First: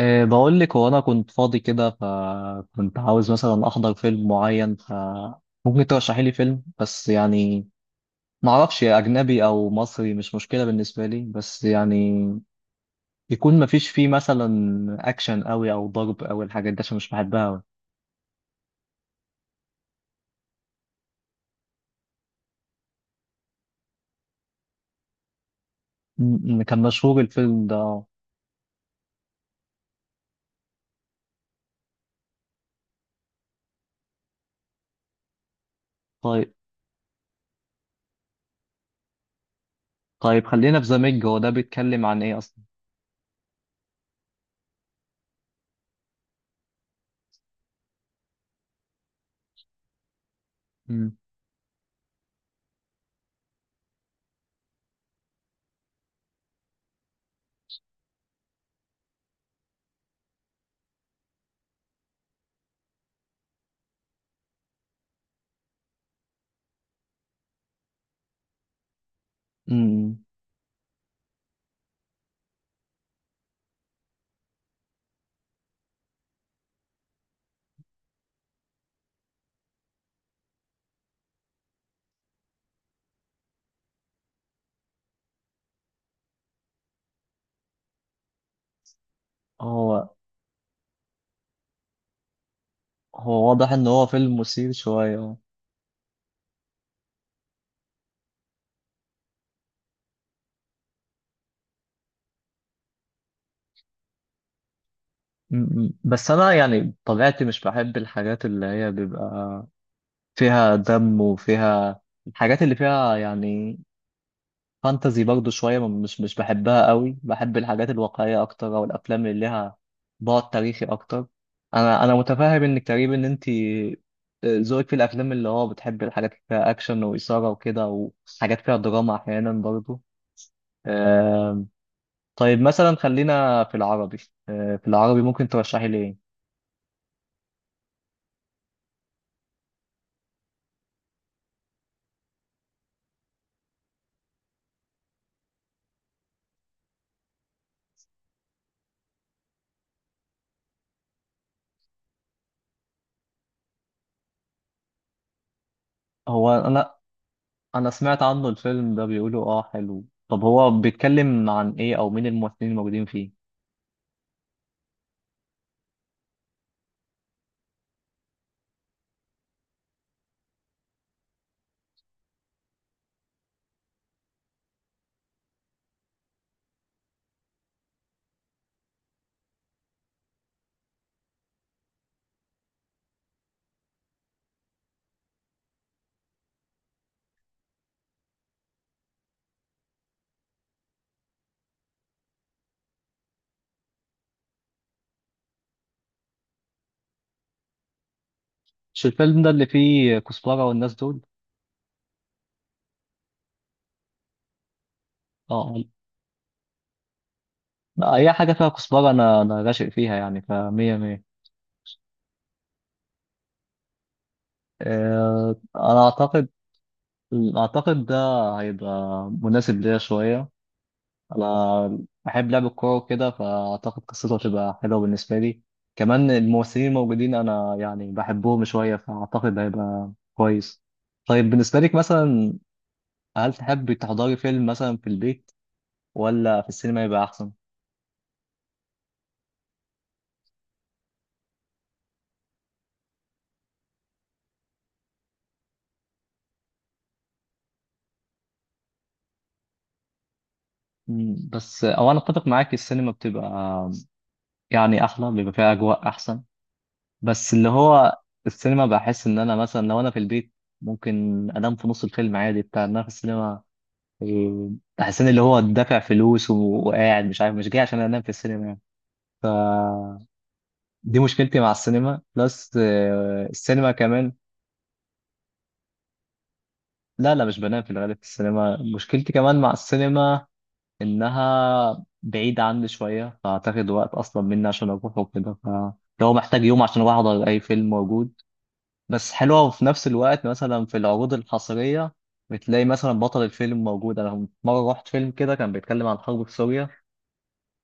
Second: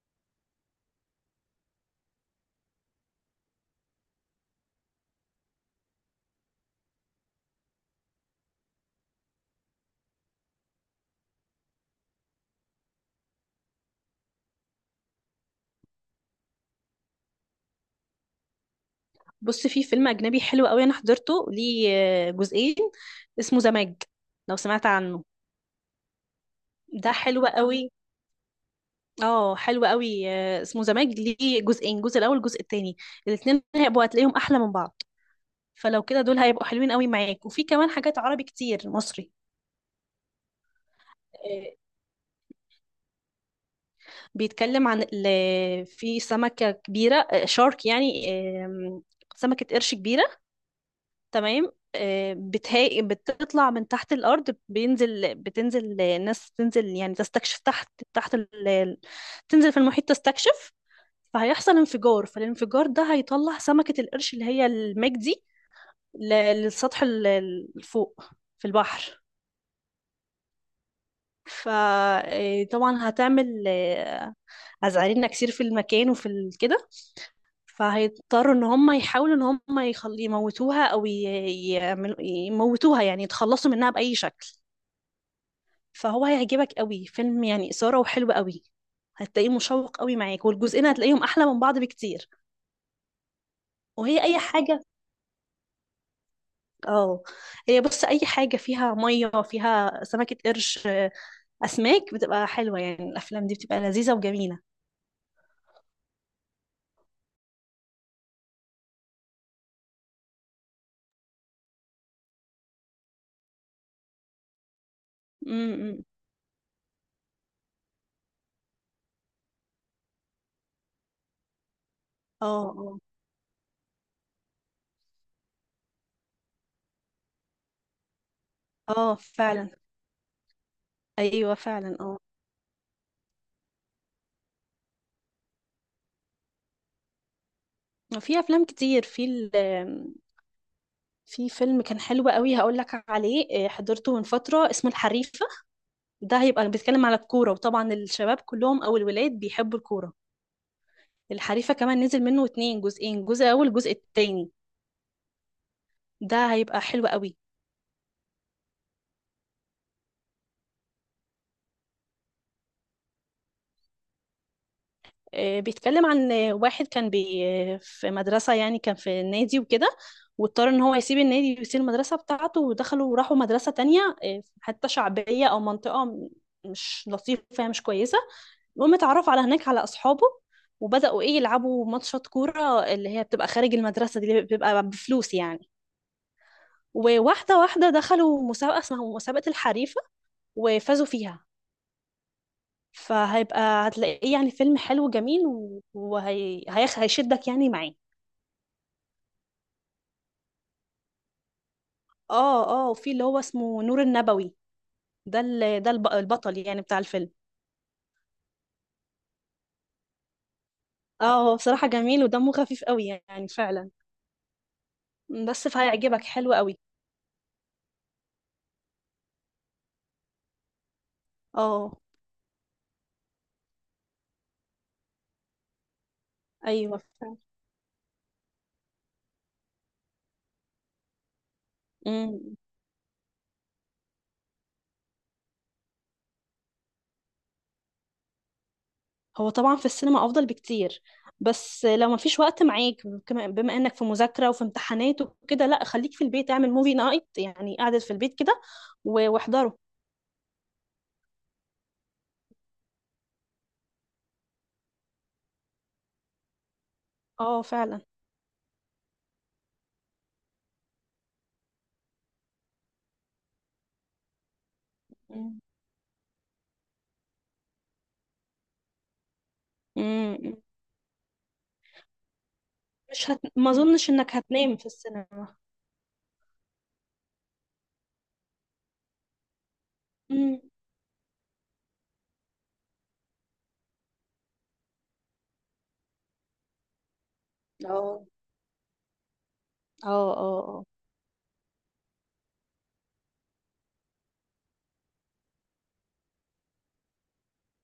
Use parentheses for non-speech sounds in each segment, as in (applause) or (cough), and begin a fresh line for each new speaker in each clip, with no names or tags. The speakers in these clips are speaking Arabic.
إيه بقول لك، هو انا كنت فاضي كده فكنت عاوز مثلا احضر فيلم معين، فممكن ترشحي لي فيلم. بس يعني ما اعرفش، اجنبي او مصري مش مشكله بالنسبه لي، بس يعني يكون ما فيش فيه مثلا اكشن قوي او ضرب او الحاجات دي، عشان مش بحبها أوي.
بص، في فيلم أجنبي حلو قوي أنا حضرته. ليه؟ جزئين. اسمه زماج، لو سمعت عنه.
كان
ده
مشهور
حلو
الفيلم
قوي.
ده؟
اه، حلو قوي. اسمه زماج. ليه جزئين؟ جزء الأول، الجزء التاني، الاتنين هيبقوا هتلاقيهم أحلى من بعض. فلو كده دول
طيب.
هيبقوا حلوين قوي معاك. وفي كمان حاجات عربي كتير، مصري.
طيب خلينا في زاميج، هو ده
آه،
بيتكلم عن ايه اصلا؟
بيتكلم عن في سمكة كبيرة، شارك يعني، آم، سمكة قرش كبيرة.
امم.
تمام، بتطلع من تحت الأرض. بتنزل، ناس تنزل يعني تستكشف تحت، تحت تنزل في المحيط تستكشف. فهيحصل انفجار، فالانفجار ده هيطلع سمكة القرش اللي هي الميج دي للسطح، فوق في البحر.
أمم.
فطبعا هتعمل أزعرينا كتير في المكان وفي كده. فهيضطروا ان هم يحاولوا ان هم يموتوها، او يعملوا يموتوها، يعني يتخلصوا منها بأي شكل. فهو هيعجبك قوي، فيلم يعني إثارة وحلو قوي. هتلاقيه مشوق
هو
قوي معاك، والجزئين هتلاقيهم أحلى من بعض بكتير.
هو واضح ان هو
وهي أي
فيلم مثير
حاجة؟
شويه.
اه، هي بص، أي حاجة فيها مية فيها سمكة قرش، أسماك، بتبقى حلوة. يعني الأفلام دي بتبقى لذيذة وجميلة.
بس انا يعني طبيعتي مش بحب الحاجات اللي هي بيبقى فيها دم وفيها الحاجات اللي فيها يعني فانتزي برضو شوية، ما-
امم
مش مش بحبها قوي، بحب الحاجات الواقعية اكتر او الافلام اللي لها بعد تاريخي اكتر. انا
اه،
متفاهم انك
اه.
تقريبا انت ذوقك في الافلام اللي هو بتحب الحاجات اللي فيها اكشن واثارة وكده، وحاجات فيها
اه
دراما احيانا
فعلا.
برضو.
ايوه
آم،
فعلا، اه.
طيب مثلا خلينا في العربي. في العربي ممكن ترشحي لي ايه؟
في افلام كتير في في فيلم كان حلو قوي، هقول لك عليه. حضرته من فتره، اسمه الحريفه. ده هيبقى بيتكلم على الكورة، وطبعا الشباب كلهم أو الولاد بيحبوا الكورة. الحريفة كمان نزل منه اتنين جزئين، جزء أول جزء التاني.
هو
ده هيبقى
انا
حلو قوي.
سمعت عنه الفيلم ده، بيقولوا اه حلو. طب هو بيتكلم عن ايه، او مين الممثلين الموجودين فيه؟
بيتكلم عن واحد كان في مدرسة، يعني كان في النادي وكده. واضطر ان هو يسيب النادي ويسيب المدرسة بتاعته، ودخلوا وراحوا مدرسة تانية، حتى شعبية أو منطقة مش لطيفة، مش كويسة. المهم اتعرف على هناك على أصحابه، وبدأوا ايه، يلعبوا ماتشات كورة اللي هي بتبقى خارج المدرسة دي، اللي بتبقى بفلوس يعني. وواحدة واحدة دخلوا مسابقة اسمها مسابقة الحريفة، وفازوا فيها. فهيبقى هتلاقيه يعني فيلم حلو جميل، وهي هيشدك يعني معاه.
مش الفيلم ده اللي فيه كزبرة والناس دول؟
اه، اه. وفي اللي هو اسمه نور النبوي، ده
اه.
ده البطل يعني بتاع الفيلم.
آه. اي حاجة فيها كزبرة انا راشق فيها يعني، فمية مية.
اه، هو بصراحة جميل ودمه خفيف قوي، يعني فعلا. بس
انا
فهيعجبك،
اعتقد،
حلو قوي.
اعتقد ده هيبقى مناسب ليا شوية.
اه.
انا بحب لعب الكورة وكده، فاعتقد قصته هتبقى حلوة بالنسبة لي. كمان الممثلين
ايوه
الموجودين انا يعني بحبهم شوية، فاعتقد هيبقى كويس. طيب بالنسبة لك
فعلا.
مثلا، هل تحب تحضري فيلم مثلا في البيت ولا في السينما يبقى احسن؟
هو طبعا في السينما افضل بكتير. بس لو ما فيش وقت معاك، بما انك في مذاكره وفي امتحانات وكده، لا خليك في البيت، اعمل موفي نايت يعني، قاعده في البيت كده واحضره.
مم، بس او انا اتفق معاك، السينما بتبقى يعني احلى، بيبقى فيها اجواء احسن. بس
اه
اللي
فعلا.
هو السينما، بحس ان انا مثلا لو انا في البيت ممكن انام في نص الفيلم عادي، بتاع إن انا في السينما إيه، بحس ان اللي هو
مم.
دافع فلوس وقاعد، مش عارف، مش جاي عشان انام في السينما يعني. فدي
مم.
مشكلتي مع السينما بلس
مش هت... ما
السينما
اظنش
كمان.
انك هتنام في السينما.
لا لا، مش بنام في الغالب في السينما. مشكلتي كمان مع السينما
مم.
انها بعيدة عني شوية، فاعتقد وقت اصلا مني عشان اروح وكده، فلو محتاج يوم عشان اروح احضر اي فيلم
اه،
موجود. بس حلوة، وفي نفس
اه،
الوقت
اه، اه.
مثلا في العروض الحصرية بتلاقي مثلا بطل الفيلم موجود. انا مرة رحت فيلم كده كان بيتكلم عن الحرب في سوريا،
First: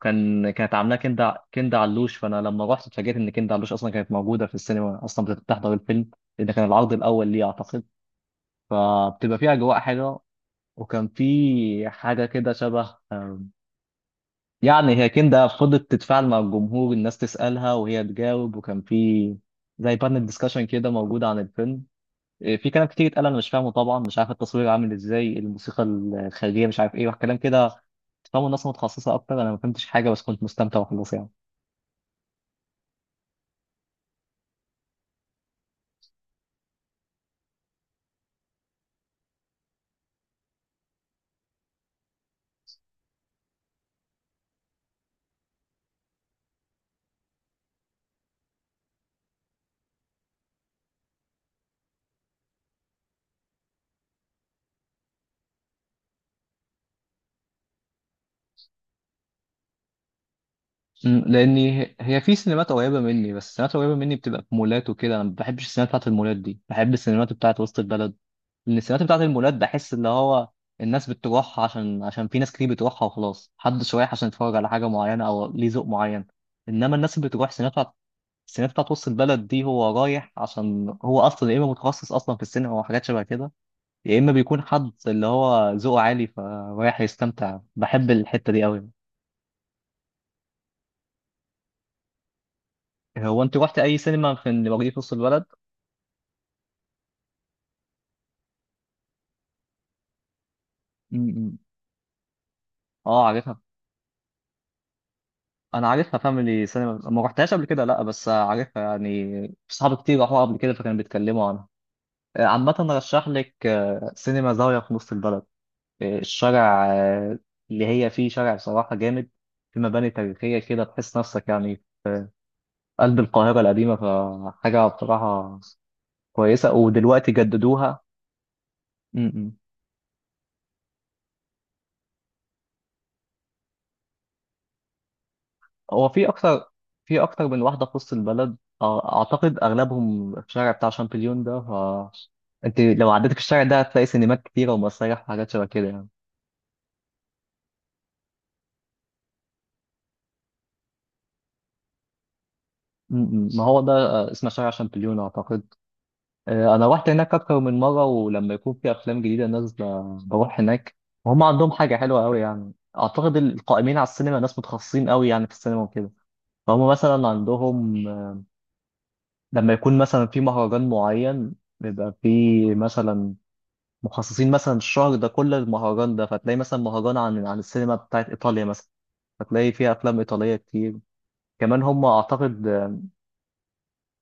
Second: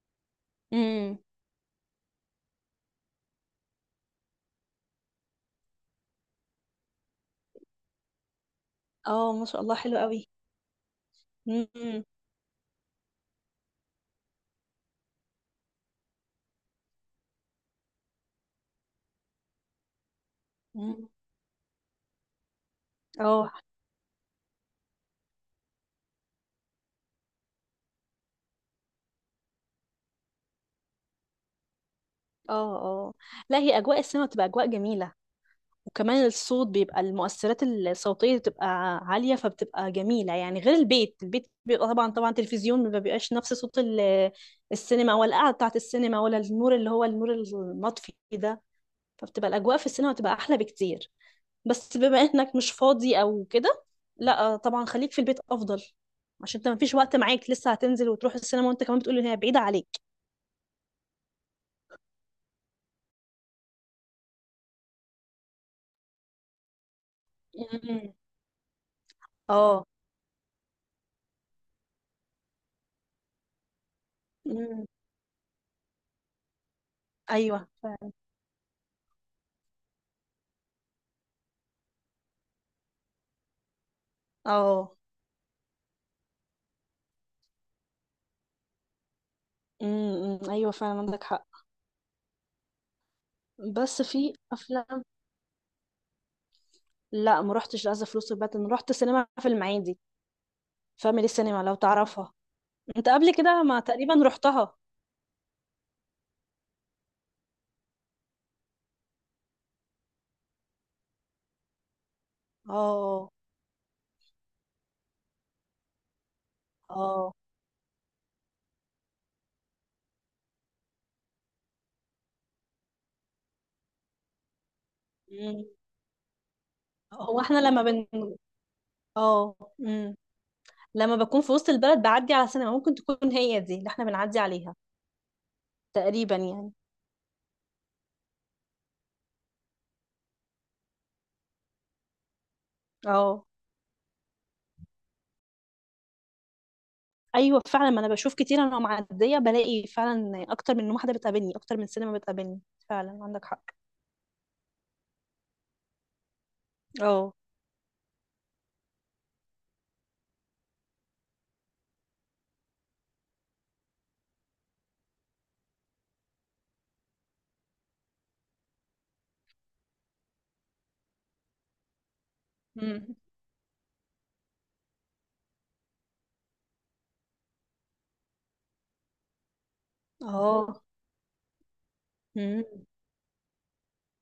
كانت عاملاه
امم
كندا، كندا علوش، فانا لما رحت اتفاجئت ان كندا علوش اصلا كانت موجودة في السينما، اصلا بتحضر الفيلم، لان كان العرض الاول ليه اعتقد.
اه،
فبتبقى
ما
فيه
شاء الله،
اجواء
حلو
حلوة.
قوي.
وكان في
امم
حاجة كده شبه يعني هي كندا فضلت تتفاعل مع الجمهور، الناس تسألها وهي تجاوب، وكان في زي بانل ديسكشن كده
مم.
موجود عن الفيلم. في كلام كتير اتقال انا مش
اه،
فاهمه طبعا، مش عارف التصوير عامل ازاي، الموسيقى الخارجيه، مش عارف ايه وكلام كده تفهموا الناس متخصصه اكتر. انا ما فهمتش حاجه بس كنت مستمتع وخلاص يعني.
اه، اه. لا، هي اجواء السينما بتبقى اجواء جميله. وكمان الصوت بيبقى، المؤثرات الصوتية بتبقى عالية، فبتبقى جميلة يعني. غير البيت، البيت بيبقى طبعا، طبعا تلفزيون ما بيبقاش نفس صوت السينما، ولا القعدة بتاعة السينما، ولا النور اللي هو النور المطفي ده. فبتبقى الأجواء في السينما بتبقى أحلى بكتير. بس بما إنك مش فاضي أو كده، لا طبعا خليك في البيت أفضل، عشان انت مفيش وقت معاك، لسه هتنزل وتروح السينما، وانت كمان بتقول ان هي بعيدة عليك.
أمم، لاني هي في سينمات قريبه مني، بس السينمات قريبه مني بتبقى في مولات وكده، انا ما بحبش السينمات بتاعت المولات دي، بحب السينمات بتاعت وسط
مم.
البلد. من السمات بتاعت المولات
اه.
بحس اللي هو الناس بتروحها عشان، في ناس كتير بتروحها وخلاص، محدش رايح عشان يتفرج على
مم.
حاجة معينة أو ليه ذوق معين. إنما الناس اللي بتروح
ايوه.
السينما السينما بتاعت وسط البلد دي، هو رايح عشان هو أصلا يا إما متخصص أصلا في السينما أو حاجات شبه كده، يا إما بيكون حد
اه.
اللي هو ذوقه عالي، فرايح يستمتع، بحب الحتة دي أوي.
مم. مم. ايوه فعلا، عندك حق.
أنت روحت أي
بس
سينما
في
في اللي موجودة في
افلام،
وسط البلد؟
لا ما روحتش لازا فلوس الباتن، رحت سينما في المعادي،
م-
فاميلي
م.
سينما لو تعرفها. انت
آه
قبل
عارفها.
كده ما تقريبا رحتها.
انا عارفها فاميلي سينما، ما رحتهاش قبل كده لا، بس عارفها يعني، صحابي كتير راحوا قبل كده فكانوا بيتكلموا عنها. عامة رشح
اه،
لك سينما زاوية في نص البلد، الشارع
اه.
اللي هي فيه، شارع بصراحة جامد. في مباني تاريخية كده تحس نفسك يعني في قلب القاهرة القديمة. فحاجة بصراحة
مم.
كويسة، ودلوقتي
هو احنا لما
جددوها.
بن
م-
اه.
م.
مم. لما بكون في وسط البلد بعدي على سينما، ممكن تكون هي دي اللي احنا بنعدي عليها،
هو في
تقريبا
اكتر،
يعني.
في اكتر من واحده في وسط البلد. اعتقد اغلبهم في الشارع بتاع شامبليون ده ف... انت لو عديت في
اه،
الشارع ده هتلاقي سينمات كتيره ومسارح وحاجات شبه كده يعني.
ايوه فعلا. ما انا بشوف كتير، انا معديه بلاقي فعلا اكتر من واحده بتقابلني، اكتر من سينما بتقابلني.
م-
فعلا عندك
م.
حق.
ما هو ده اسمه شارع شامبليون اعتقد. انا رحت
اه.
هناك اكتر من مره، ولما يكون في افلام جديده نازله بروح هناك. وهم عندهم حاجه حلوه قوي يعني، اعتقد القائمين على السينما ناس متخصصين قوي يعني في السينما وكده. فهم مثلا عندهم، لما يكون مثلا في مهرجان معين، بيبقى في
مم.
مثلا مخصصين مثلا الشهر ده كله للمهرجان ده، فتلاقي مثلا مهرجان عن السينما بتاعت إيطاليا مثلا، فتلاقي فيها أفلام إيطالية
اه.
كتير. كمان هم
مم.
أعتقد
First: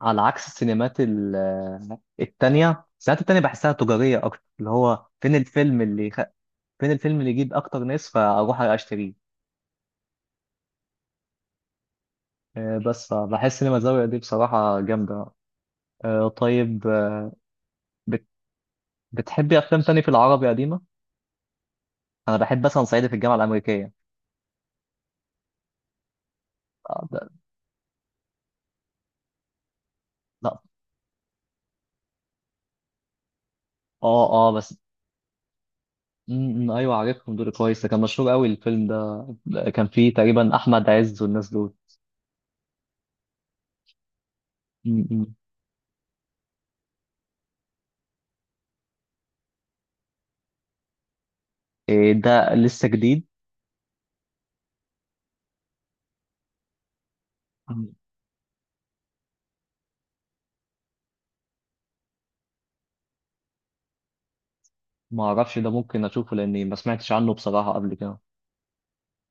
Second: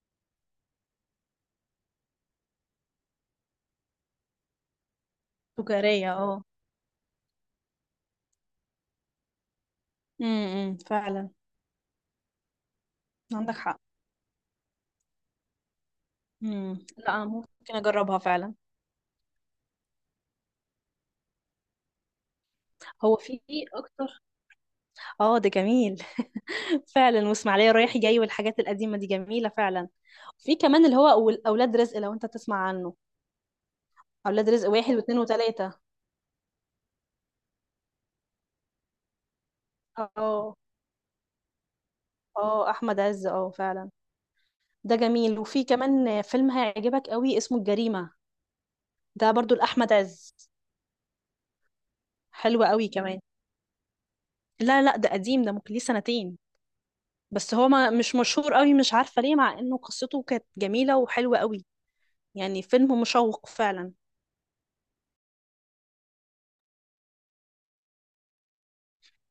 على عكس التانية، السينمات التانية بحسها تجارية أكتر، اللي هو فين الفيلم اللي
تجاريه،
خ...
اه.
فين الفيلم اللي يجيب أكتر ناس فأروح أشتريه.
امم، فعلا
بس
عندك
فبحس سينما
حق.
الزاوية دي بصراحة جامدة.
امم،
طيب،
لا ممكن اجربها
بت...
فعلا.
بتحبي أفلام تاني في العربي قديمة؟ أنا بحب مثلا صعيدي في
هو
الجامعة
في
الأمريكية.
اكتر. اه، ده جميل. (laughs)
آه،
فعلا،
ده-
واسماعيليه رايح جاي والحاجات القديمه دي جميله فعلا. في
لا.
كمان اللي هو اولاد رزق، لو انت تسمع عنه.
اه
اولاد
اه
رزق،
بس.
واحد واثنين وثلاثه.
امم، ايوه عارفهم دول كويس، ده كان مشهور قوي الفيلم ده، ده كان فيه
اه،
تقريبا احمد عز والناس دول.
اه. احمد عز، اه فعلا. ده
امم. امم.
جميل. وفي كمان فيلم هيعجبك قوي، اسمه الجريمه. ده برضو لاحمد عز،
إيه ده
حلو
لسه
قوي كمان.
جديد؟
لا، لا، ده قديم، ده ممكن ليه سنتين. بس هو ما
مم.
مش مشهور قوي، مش عارفة ليه، مع انه قصته كانت جميلة وحلوة قوي. يعني فيلم مشوق فعلا.
ما اعرفش ده، ممكن اشوفه لاني ما سمعتش عنه بصراحه قبل كده.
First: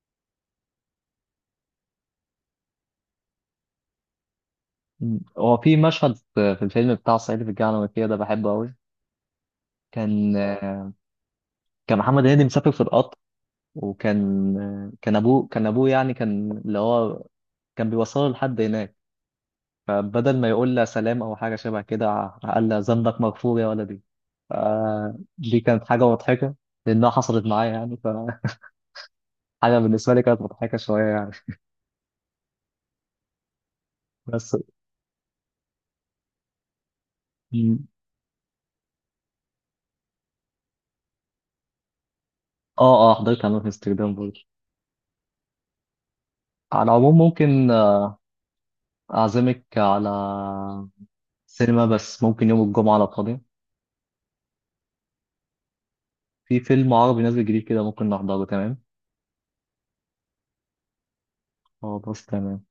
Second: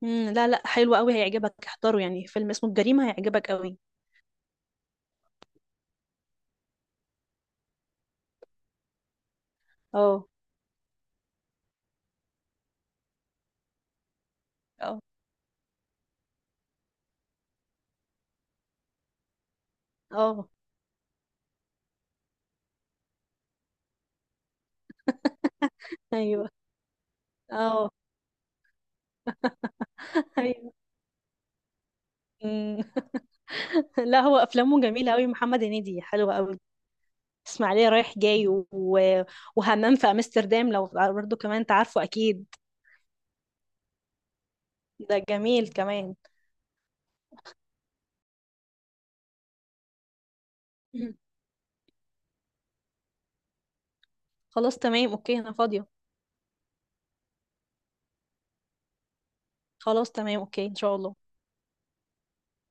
مم. لا، لا، حلو قوي، هيعجبك، احضره يعني. فيلم اسمه الجريمة هيعجبك قوي.
مم. هو في مشهد في الفيلم بتاع صعيدي في الجامعه الامريكيه ده بحبه قوي،
اه،
كان كان محمد هنيدي مسافر في القطر، وكان
اه،
كان ابوه ابوه يعني كان اللي هو كان بيوصله لحد هناك، فبدل ما
اه.
يقول لها سلام او حاجه شبه كده قال لها ذنبك مغفور يا ولدي. ف- دي كانت حاجه
ايوه.
مضحكه لانها حصلت معايا
اه.
يعني، فحاجه بالنسبه لي
(laughs)
كانت
ايوه.
مضحكه شويه يعني.
مم. (laughs) لا، هو
بس.
افلامه جميلة قوي، محمد هنيدي، حلوة قوي.
م-
اسماعيلية رايح جاي، وهمام في امستردام، لو برضه كمان انت عارفه اكيد.
اه اه حضرتها أنا في امستردام برضه.
ده جميل كمان.
على العموم ممكن اعزمك على
مم.
سينما، بس ممكن يوم الجمعه لو فاضي،
خلاص تمام، اوكي، انا فاضية.
في فيلم عربي نازل جديد كده ممكن نحضره، تمام؟
خلاص تمام، اوكي ان شاء الله.
خلاص تمام.